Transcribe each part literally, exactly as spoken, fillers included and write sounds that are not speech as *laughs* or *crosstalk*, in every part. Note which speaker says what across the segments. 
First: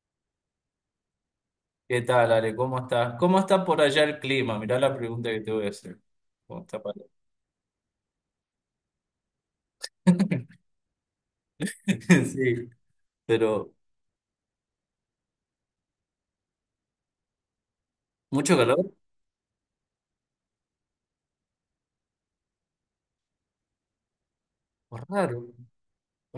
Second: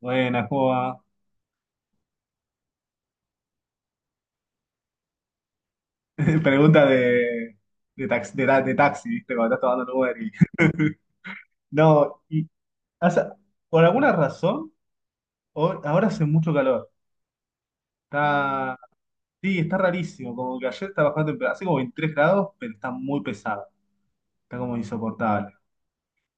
Speaker 1: Buena, ¿cómo? *laughs*
Speaker 2: ¿Qué tal, Ale? ¿Cómo estás? ¿Cómo está por allá el clima? Mirá la pregunta que te voy a hacer. ¿Cómo está
Speaker 1: Pregunta
Speaker 2: para- allá?
Speaker 1: de, de, tax- de, ta- de taxi, ¿viste? Cuando estás tomando un Uber y...
Speaker 2: *laughs*
Speaker 1: *laughs* No, y...
Speaker 2: Sí,
Speaker 1: o sea,
Speaker 2: pero
Speaker 1: por alguna razón, ho- ahora hace mucho calor.
Speaker 2: mucho
Speaker 1: Está...
Speaker 2: calor.
Speaker 1: Sí, está rarísimo. Como que ayer está bajando temperatura. Hace como veintitrés grados, pero está muy pesado. Está como
Speaker 2: Raro,
Speaker 1: insoportable.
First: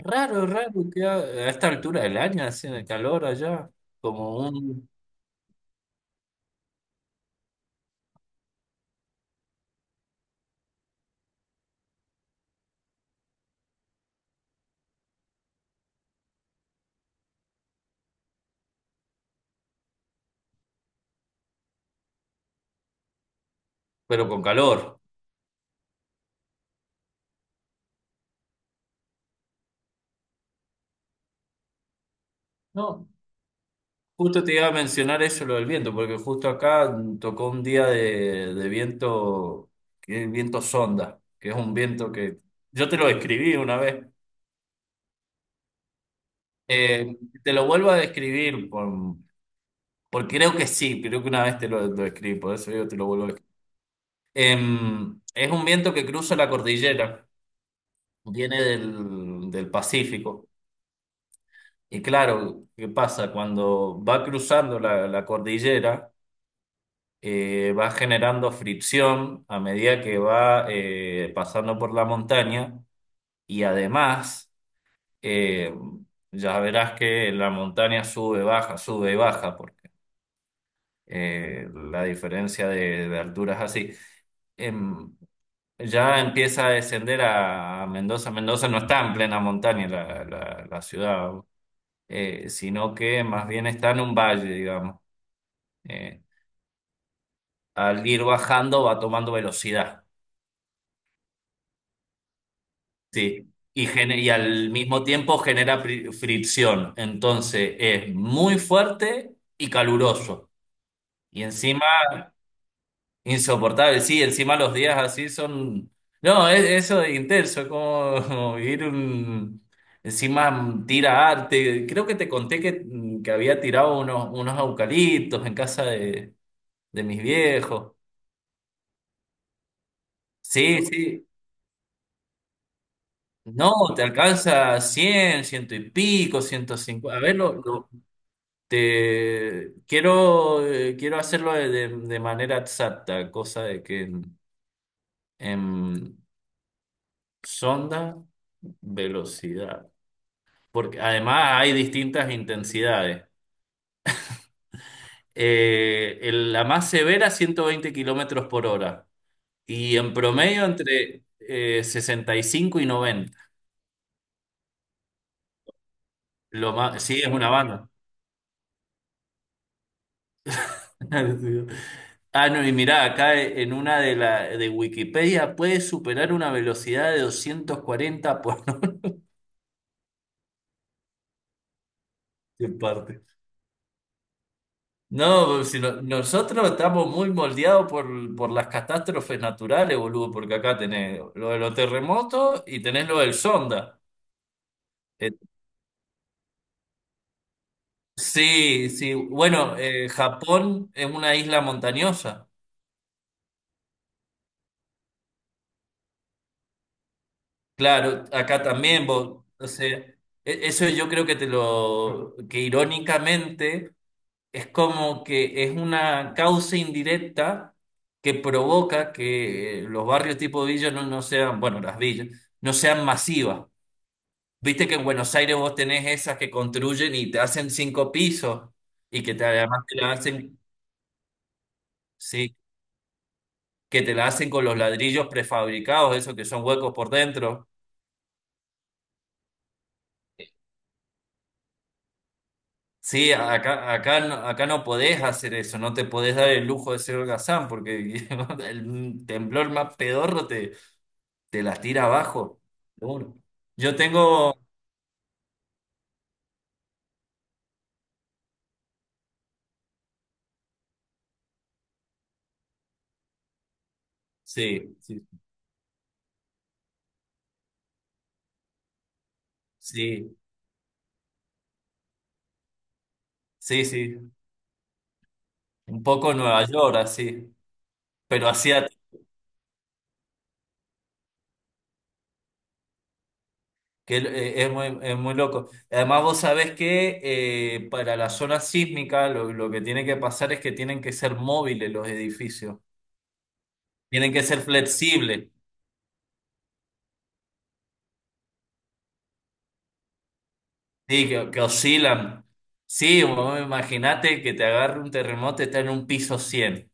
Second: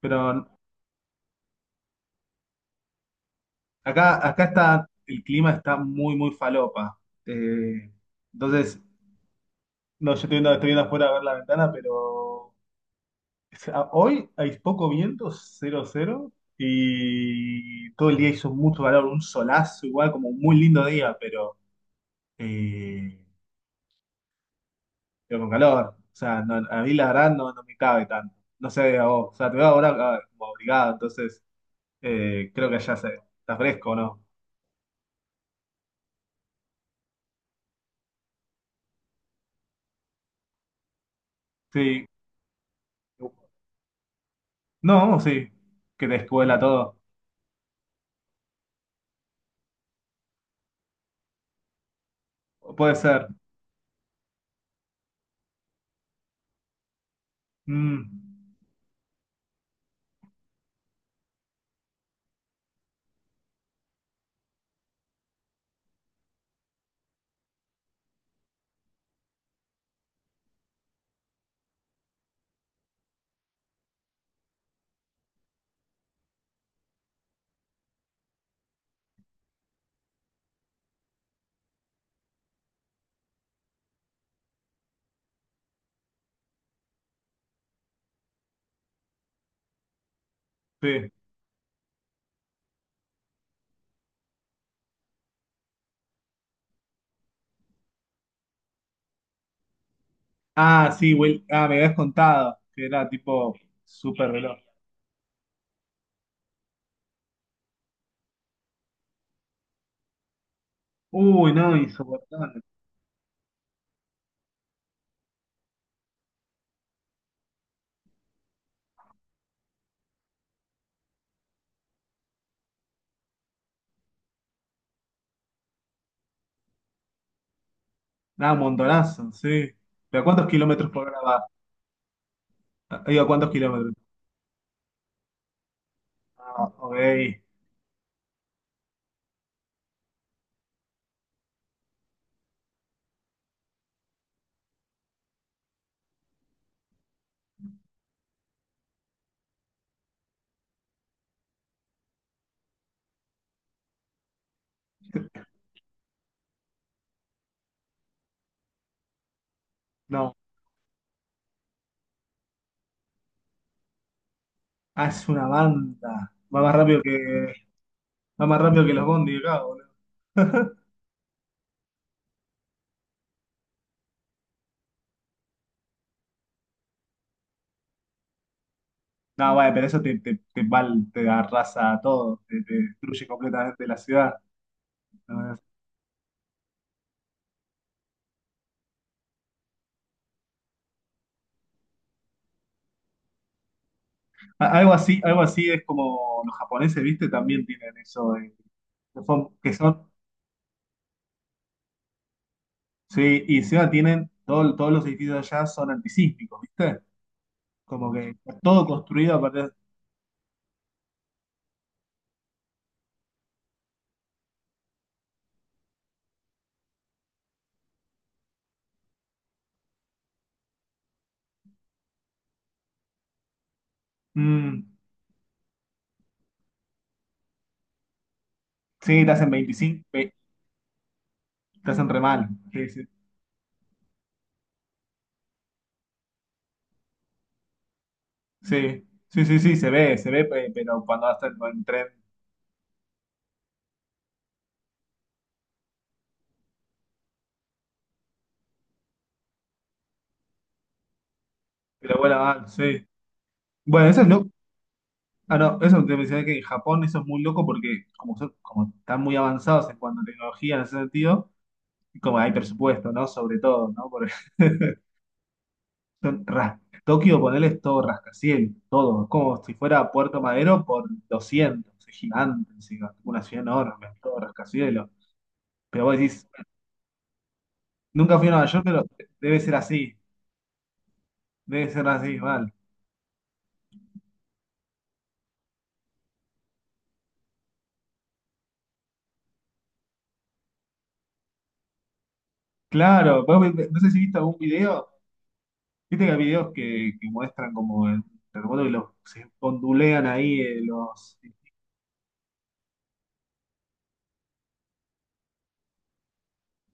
Speaker 1: Pero
Speaker 2: raro que a, a esta altura del año haciendo calor allá,
Speaker 1: acá,
Speaker 2: como
Speaker 1: acá está...
Speaker 2: un...
Speaker 1: El clima está muy, muy falopa. Eh, entonces, no, yo estoy viendo, estoy viendo afuera a ver la ventana, pero... sea, hoy hay poco viento, cero cero, y todo el día hizo mucho calor, un solazo igual, como un muy lindo día, pero, eh,
Speaker 2: pero con calor.
Speaker 1: pero con calor. O sea, no- a mí la verdad no, no me cabe tanto. No sé, a vos. O sea, te veo ahora ah, como abrigado, entonces eh, creo que allá
Speaker 2: No,
Speaker 1: se, está fresco, ¿no?
Speaker 2: justo te iba a mencionar eso, lo del viento, porque justo acá tocó un día de, de viento, que es viento sonda, que es un
Speaker 1: Sí.
Speaker 2: viento que yo te lo describí una vez.
Speaker 1: No, sí. Que te escuela todo.
Speaker 2: Eh, Te lo vuelvo a describir, por- porque creo que sí, creo que una vez te lo, lo escribí, por eso yo
Speaker 1: Puede
Speaker 2: te lo vuelvo
Speaker 1: ser.
Speaker 2: a escribir. Em, es un viento que cruza la cordillera,
Speaker 1: Mm,
Speaker 2: viene del, del Pacífico. Y claro, ¿qué pasa? Cuando va cruzando la, la cordillera, eh, va generando fricción a medida que va eh, pasando por la montaña. Y además, eh, ya verás que la montaña sube, baja, sube y baja, porque eh, la diferencia de, de altura es así. Em, ya empieza a descender a a Mendoza. Mendoza no está en plena montaña la, la- la
Speaker 1: sí.
Speaker 2: ciudad, eh, sino que más bien está en un valle, digamos. Eh, Al ir bajando va tomando velocidad,
Speaker 1: Ah, sí, Will. Ah, me habías contado que era
Speaker 2: sí.
Speaker 1: tipo
Speaker 2: Y, gene- y
Speaker 1: súper veloz.
Speaker 2: al mismo tiempo genera pri- fricción. Entonces es muy fuerte y caluroso. Y
Speaker 1: Uy, no,
Speaker 2: encima
Speaker 1: insoportable.
Speaker 2: insoportable, sí, encima los días así son... No, es, eso de intenso, es como, *laughs* como vivir un... Encima tira arte. Creo que te conté que, que había tirado unos, unos eucaliptos en casa de, de mis viejos.
Speaker 1: Nada, montonazo, sí. ¿Pero a cuántos
Speaker 2: Sí,
Speaker 1: kilómetros por hora
Speaker 2: sí.
Speaker 1: va? Digo, ¿a cuántos
Speaker 2: No,
Speaker 1: kilómetros?
Speaker 2: te alcanza cien ciento y pico,
Speaker 1: Ah,
Speaker 2: ciento cincuenta. A ver,
Speaker 1: ok.
Speaker 2: lo, lo- te, quiero, eh, quiero hacerlo de, de- de manera exacta, cosa de que en en sonda... Velocidad. Porque además hay distintas intensidades. Eh, el- la más severa, ciento veinte kilómetros por hora. Y en
Speaker 1: No.
Speaker 2: promedio entre eh, sesenta y cinco y noventa.
Speaker 1: Ah, es una banda. Va
Speaker 2: Lo
Speaker 1: más rápido
Speaker 2: más, sí, es una
Speaker 1: que.
Speaker 2: banda.
Speaker 1: Va más rápido que los bondis acá, boludo. *laughs*
Speaker 2: *laughs* Ah, no, y mirá, acá en una de, la, de Wikipedia puede superar una velocidad de doscientos cuarenta por *laughs* no
Speaker 1: No, bueno, pero eso te, te, te, val- te arrasa a todo, te,
Speaker 2: sé,
Speaker 1: te
Speaker 2: parte.
Speaker 1: destruye completamente la ciudad.
Speaker 2: No,
Speaker 1: No es-
Speaker 2: pues, si no- nosotros estamos muy moldeados por, por las catástrofes naturales, boludo, porque acá tenés lo de los terremotos y tenés lo del Sonda.
Speaker 1: a- Algo así,
Speaker 2: Eh,
Speaker 1: algo así es como los japoneses, ¿viste? También tienen eso de-
Speaker 2: sí, sí,
Speaker 1: que son, que
Speaker 2: bueno,
Speaker 1: son-
Speaker 2: eh, Japón es una isla montañosa.
Speaker 1: sí, y encima tienen, todo- todos los edificios allá son antisísmicos, ¿viste? Como
Speaker 2: Claro,
Speaker 1: que está
Speaker 2: acá
Speaker 1: todo
Speaker 2: también,
Speaker 1: construido a
Speaker 2: vos,
Speaker 1: partir
Speaker 2: o
Speaker 1: de-
Speaker 2: sea, e- eso yo creo que te lo, que irónicamente es como que es una causa indirecta que provoca que eh, los barrios tipo villa no no sean, bueno, las villas, no sean masivas.
Speaker 1: Mm,
Speaker 2: Viste que en Buenos Aires vos tenés esas que construyen y te hacen cinco pisos y
Speaker 1: sí, te
Speaker 2: que te,
Speaker 1: hacen
Speaker 2: además te
Speaker 1: veinticinco
Speaker 2: la
Speaker 1: ve-
Speaker 2: hacen,
Speaker 1: te hacen re mal.
Speaker 2: sí,
Speaker 1: Sí, sí,
Speaker 2: que te la hacen con los ladrillos prefabricados, esos que son huecos por dentro.
Speaker 1: sí, sí, sí, sí, se ve, se ve, pe- pero cuando hasta en el tren,
Speaker 2: Sí, acá, acá, no- acá no podés hacer eso, no te podés dar el lujo de ser holgazán porque *laughs* el temblor más pedorro te, te las tira
Speaker 1: pero vuela
Speaker 2: abajo.
Speaker 1: mal, sí.
Speaker 2: Seguro. Yo
Speaker 1: Bueno, eso es loco.
Speaker 2: tengo,
Speaker 1: Ah, no, eso te mencioné que en Japón eso es muy loco porque como, son- como están muy avanzados en cuanto a tecnología en ese sentido, y como hay presupuesto, ¿no? Sobre todo, ¿no? Por *laughs*
Speaker 2: sí, sí,
Speaker 1: Son ras- Tokio, ponele, es todo rascacielos, todo. Es como si fuera
Speaker 2: sí,
Speaker 1: Puerto Madero por doscientos, es gigante encima, una ciudad
Speaker 2: sí,
Speaker 1: enorme,
Speaker 2: sí,
Speaker 1: es todo rascacielos.
Speaker 2: un
Speaker 1: Pero vos
Speaker 2: poco
Speaker 1: decís,
Speaker 2: Nueva York así,
Speaker 1: nunca fui
Speaker 2: pero
Speaker 1: a Nueva
Speaker 2: así
Speaker 1: York,
Speaker 2: a
Speaker 1: pero debe ser así, debe ser así, mal.
Speaker 2: que eh, es muy, es muy loco. Además, vos sabés que eh, para la zona sísmica lo, lo que tiene que pasar es que tienen que ser móviles los edificios.
Speaker 1: Claro, vos vi- no sé si
Speaker 2: Tienen
Speaker 1: viste
Speaker 2: que
Speaker 1: algún
Speaker 2: ser
Speaker 1: video,
Speaker 2: flexibles,
Speaker 1: viste que hay videos que, que muestran como el terremoto y los, se ondulean ahí eh,
Speaker 2: sí,
Speaker 1: los...
Speaker 2: que, que oscilan. Sí, vos imaginate que te agarre un terremoto y está en un piso cien.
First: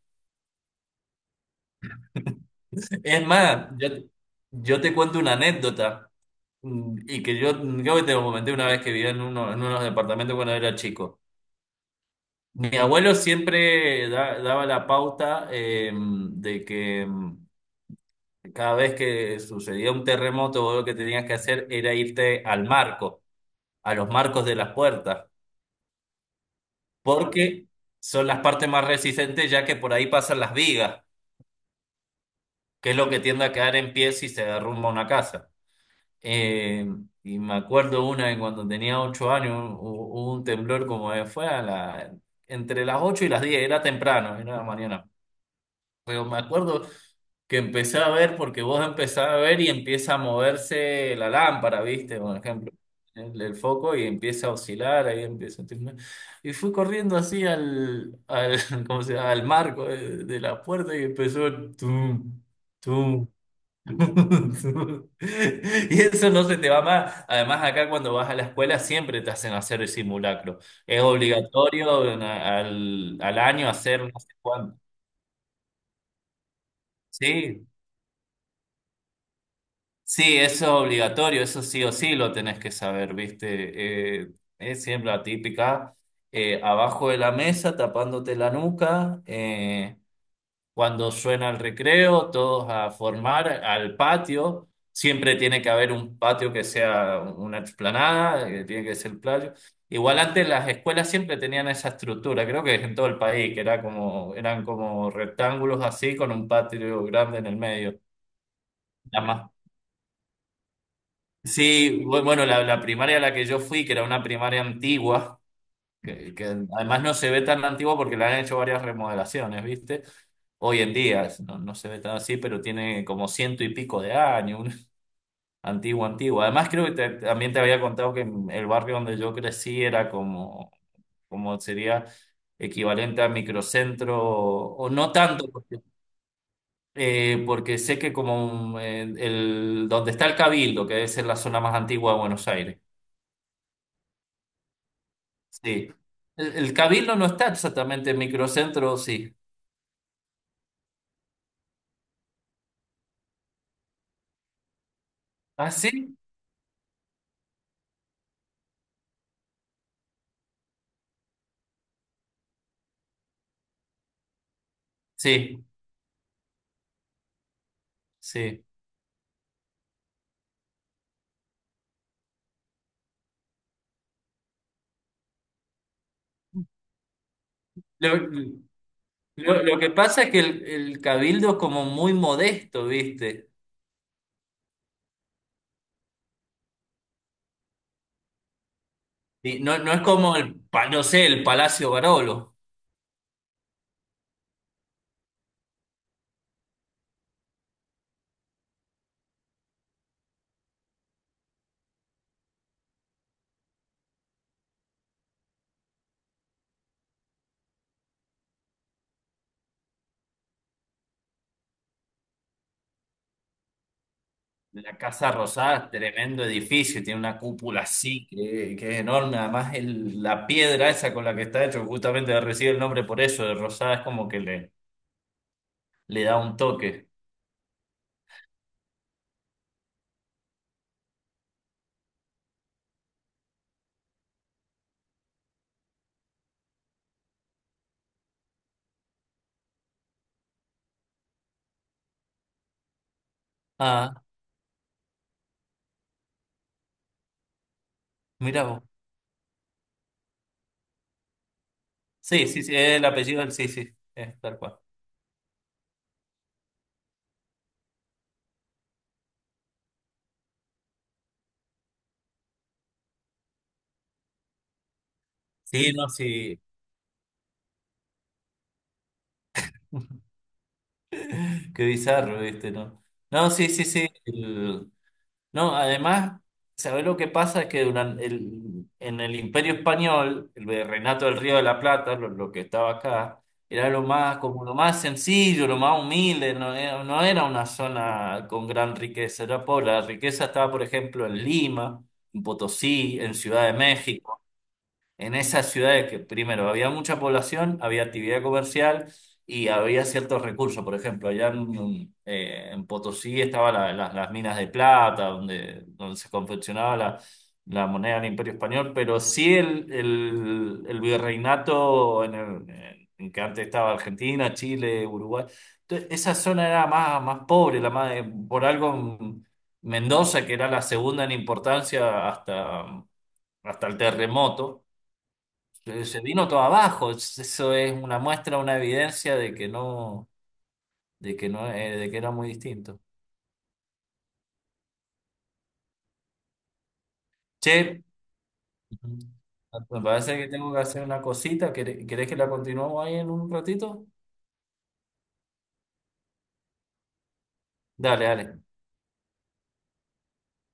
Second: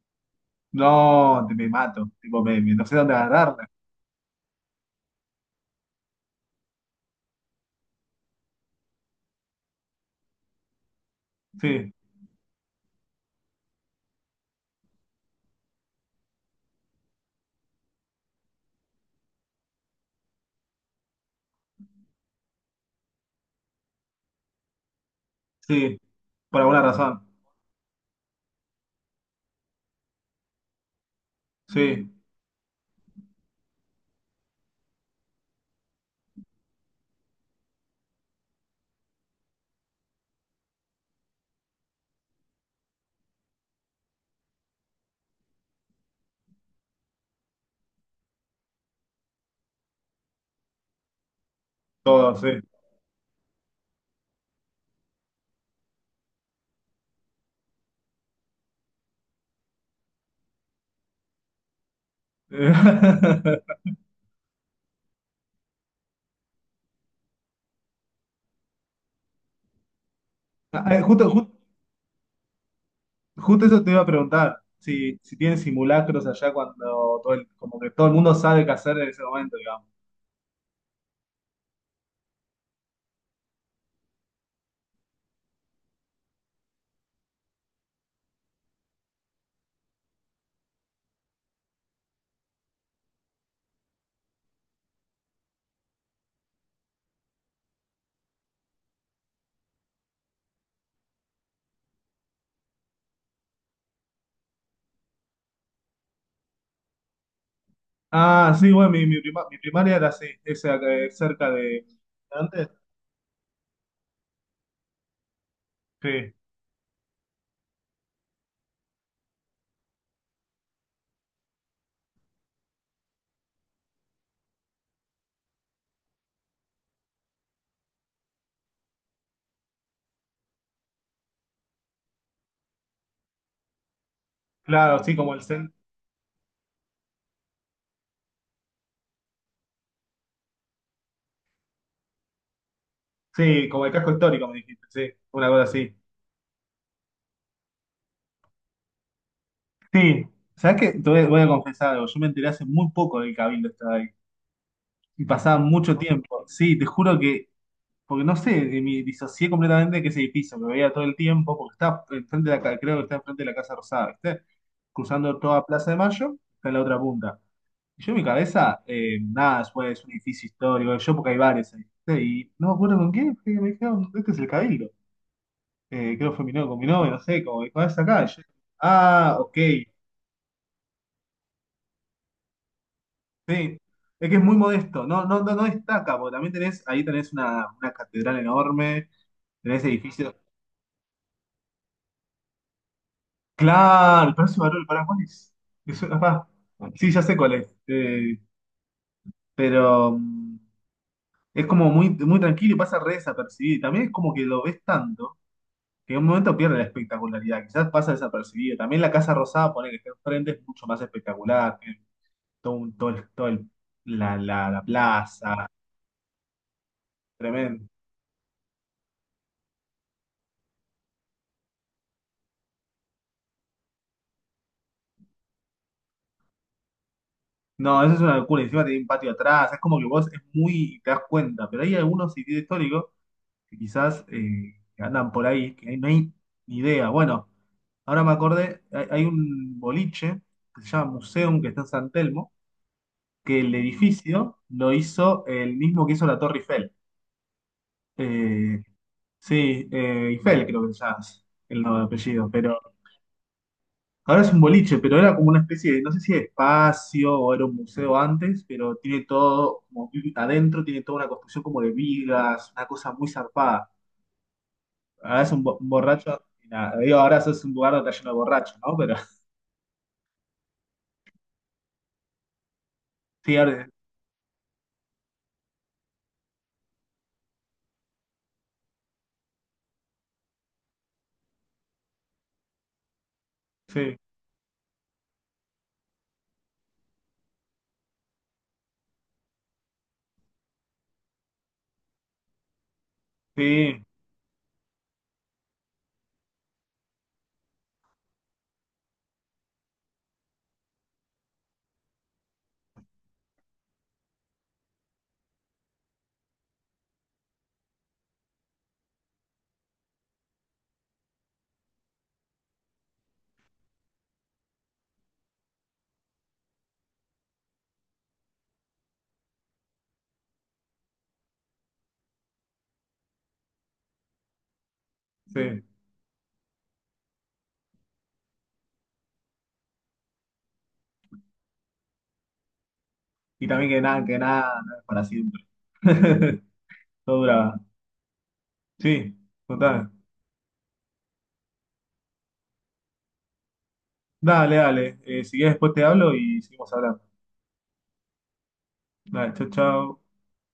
Speaker 1: No, te, me mato, tipo, me, me- no sé dónde
Speaker 2: Es
Speaker 1: agarrarme.
Speaker 2: más, yo, yo te cuento una anécdota mm, y que yo, yo te lo comenté una vez que vivía en, uno, en unos departamentos cuando era chico.
Speaker 1: Sí,
Speaker 2: Mi abuelo siempre da- daba la pauta eh, de que mm, cada vez que sucedía un terremoto, vos lo que tenías que hacer era irte al marco, a los marcos de las puertas,
Speaker 1: sí, por alguna razón,
Speaker 2: porque son las partes más resistentes, ya que por ahí pasan las vigas,
Speaker 1: sí,
Speaker 2: que es lo que tiende a quedar en pie si se derrumba una casa. Eh, y me acuerdo una en cuando tenía ocho años, hu- hubo un temblor como fue a la, entre las ocho y las diez, era temprano, era la mañana. Pero me acuerdo que empecé a ver porque vos empezás a ver y empieza a moverse la lámpara, ¿viste?
Speaker 1: todo,
Speaker 2: Por
Speaker 1: sí.
Speaker 2: ejemplo, el, el foco y empieza a oscilar, ahí empieza a temblar. Y fui corriendo así al, al, *laughs* ¿cómo se llama? Al marco de, de la puerta y empezó el tum, tum,
Speaker 1: *laughs*
Speaker 2: *laughs* tum. Y eso no se te va más. Además, acá cuando vas a la escuela siempre te hacen hacer el simulacro.
Speaker 1: Ah, eh,
Speaker 2: Es
Speaker 1: Justo, ju-
Speaker 2: obligatorio en- al, al
Speaker 1: justo,
Speaker 2: año
Speaker 1: eso te
Speaker 2: hacer
Speaker 1: iba a
Speaker 2: no sé
Speaker 1: preguntar,
Speaker 2: cuánto.
Speaker 1: si, si tienen simulacros allá cuando todo el-
Speaker 2: Sí,
Speaker 1: como que todo el mundo sabe qué hacer en ese momento, digamos.
Speaker 2: sí, eso es obligatorio, eso sí o sí lo tenés que saber, ¿viste? Eh, es siempre la típica, eh, abajo de la mesa, tapándote la nuca, eh, cuando suena el recreo, todos a formar al patio, siempre tiene que haber un patio que sea una explanada, eh, tiene que ser playo. Igual antes las escuelas siempre tenían esa estructura, creo que en todo el país, que era como, eran como rectángulos así con un patio grande en el medio.
Speaker 1: Ah, sí, bueno, mi, mi prima- mi primaria era así, esa, eh, cerca de...
Speaker 2: Sí, bu- bueno, la,
Speaker 1: ¿Antes?
Speaker 2: la primaria a la que yo fui, que era una primaria antigua,
Speaker 1: Sí,
Speaker 2: que, que además no se ve tan antigua porque le han hecho varias remodelaciones, ¿viste? Hoy en día no, no se ve tan así, pero tiene como ciento y pico de años, una antigua, antigua. *laughs* Además creo que te- también te había contado que el barrio donde yo crecí era como, como sería equivalente a microcentro, o
Speaker 1: claro,
Speaker 2: no
Speaker 1: sí, como el
Speaker 2: tanto,
Speaker 1: cen-
Speaker 2: porque, eh, porque sé que como mm, el, el- donde está el Cabildo, que es en la zona más antigua de Buenos Aires.
Speaker 1: sí, como el casco histórico, me dijiste, sí, una cosa
Speaker 2: Sí.
Speaker 1: así.
Speaker 2: El, el Cabildo no está exactamente en microcentro, sí.
Speaker 1: Sí, ¿sabes qué? Te voy, voy a confesar algo, yo me enteré hace muy poco del cabildo estaba ahí, y pasaba
Speaker 2: ¿Ah,
Speaker 1: mucho
Speaker 2: sí?
Speaker 1: tiempo. Sí, te juro que porque no sé, eh, me disocié completamente de que ese edificio que veía todo el tiempo, porque está enfrente de la, ca- creo que está enfrente de la Casa Rosada, ¿viste? Cruzando
Speaker 2: Sí,
Speaker 1: toda Plaza de Mayo, está en la otra punta. Y yo en mi
Speaker 2: sí.
Speaker 1: cabeza, eh, nada, después es un edificio histórico, yo porque hay bares ahí, ¿viste? Y no me acuerdo con quién, que y me dijeron, este es el Cabildo. Eh, creo que fue mi novio, con mi novio, no sé, como dijo, "Ah, es
Speaker 2: Lo,
Speaker 1: acá". Y yo, ah, ok,
Speaker 2: lo- lo que pasa es que el, el Cabildo es como muy modesto, ¿viste?
Speaker 1: sí. Es que es muy modesto, no, no, no, no destaca, porque también tenés, ahí tenés una, una catedral enorme,
Speaker 2: Y no,
Speaker 1: tenés
Speaker 2: no es como
Speaker 1: edificios.
Speaker 2: el, pa- no sé, el Palacio Barolo.
Speaker 1: Claro, el precio valor, ¿para cuál es? Me suena- ah, sí, ya sé cuál es. Eh, pero mm, es como muy, muy tranquilo y pasa re desapercibido. También es como que lo ves tanto que en un momento pierde la espectacularidad. Quizás pasa desapercibido. También la Casa Rosada, poner que está enfrente, es mucho más espectacular. Tiene todo, un- todo, el- todo el- la, la, la
Speaker 2: La Casa
Speaker 1: plaza,
Speaker 2: Rosada, tremendo edificio, tiene una cúpula
Speaker 1: tremendo.
Speaker 2: así, que, que es enorme. Además, el- la piedra esa con la que está hecho, justamente recibe el nombre por eso, de Rosada, es como que le, le da un toque.
Speaker 1: No, eso es una locura. Encima tiene un patio atrás. Es como que vos es muy, te das cuenta. Pero hay algunos sitios históricos que quizás eh, andan por ahí, que no hay ni idea. Bueno, ahora me acordé, hay, hay un boliche que se llama Museum, que está en San Telmo, que el
Speaker 2: Ah,
Speaker 1: edificio lo hizo el mismo que hizo la Torre Eiffel.
Speaker 2: mira
Speaker 1: Eh,
Speaker 2: vos.
Speaker 1: sí, eh, Eiffel creo que se llama el nombre de
Speaker 2: Sí,
Speaker 1: apellido,
Speaker 2: sí, sí,
Speaker 1: pero
Speaker 2: el apellido del sí, sí, es
Speaker 1: ahora es
Speaker 2: tal
Speaker 1: un
Speaker 2: cual.
Speaker 1: boliche, pero era como una especie de, no sé si de espacio o era un museo antes, pero tiene todo, como vi- adentro tiene toda una construcción como de vigas, una cosa muy zarpada. Ahora es un bo-
Speaker 2: Sí, no,
Speaker 1: borracho
Speaker 2: sí.
Speaker 1: y nada. Digo, ahora es un lugar donde está lleno de borrachos, ¿no? Pero *laughs*
Speaker 2: *laughs* Qué bizarro, ¿viste? No, no,
Speaker 1: sí,
Speaker 2: sí, sí,
Speaker 1: ahora-
Speaker 2: sí. el- No, además, ¿sabés lo que pasa? Es que durante el, en el Imperio Español, el virreinato del Río de la Plata, lo, lo que estaba acá, era lo
Speaker 1: sí,
Speaker 2: más, como lo más sencillo, lo más humilde, no era, no era una zona con gran riqueza, era pobre. La riqueza estaba, por ejemplo, en Lima, en Potosí, en Ciudad de
Speaker 1: sí,
Speaker 2: México, en esas ciudades que primero había mucha población, había actividad comercial y había ciertos recursos. Por ejemplo, allá en, eh, en Potosí estaban la- la- las minas de plata, donde, donde se confeccionaba la, la moneda del Imperio Español, pero sí el, el, el virreinato en, el- en que antes estaba Argentina, Chile, Uruguay. Entonces, esa zona era más, más pobre, la más, por algo Mendoza, que era la segunda en importancia hasta, hasta el terremoto
Speaker 1: sí.
Speaker 2: eh, se vino todo abajo. Eso es una muestra, una evidencia de que no, de que no, eh, de que era muy distinto.
Speaker 1: Y también que nada, que nada, no es para siempre. *laughs* Todo dura.
Speaker 2: Che, ujú,
Speaker 1: Sí,
Speaker 2: me
Speaker 1: total.
Speaker 2: parece que tengo que hacer una cosita. ¿Quere- ¿Querés que la continuemos ahí en un ratito?
Speaker 1: Dale, dale. Eh, si quieres después te hablo y seguimos hablando.
Speaker 2: Dale, dale.
Speaker 1: Dale, chau, chau.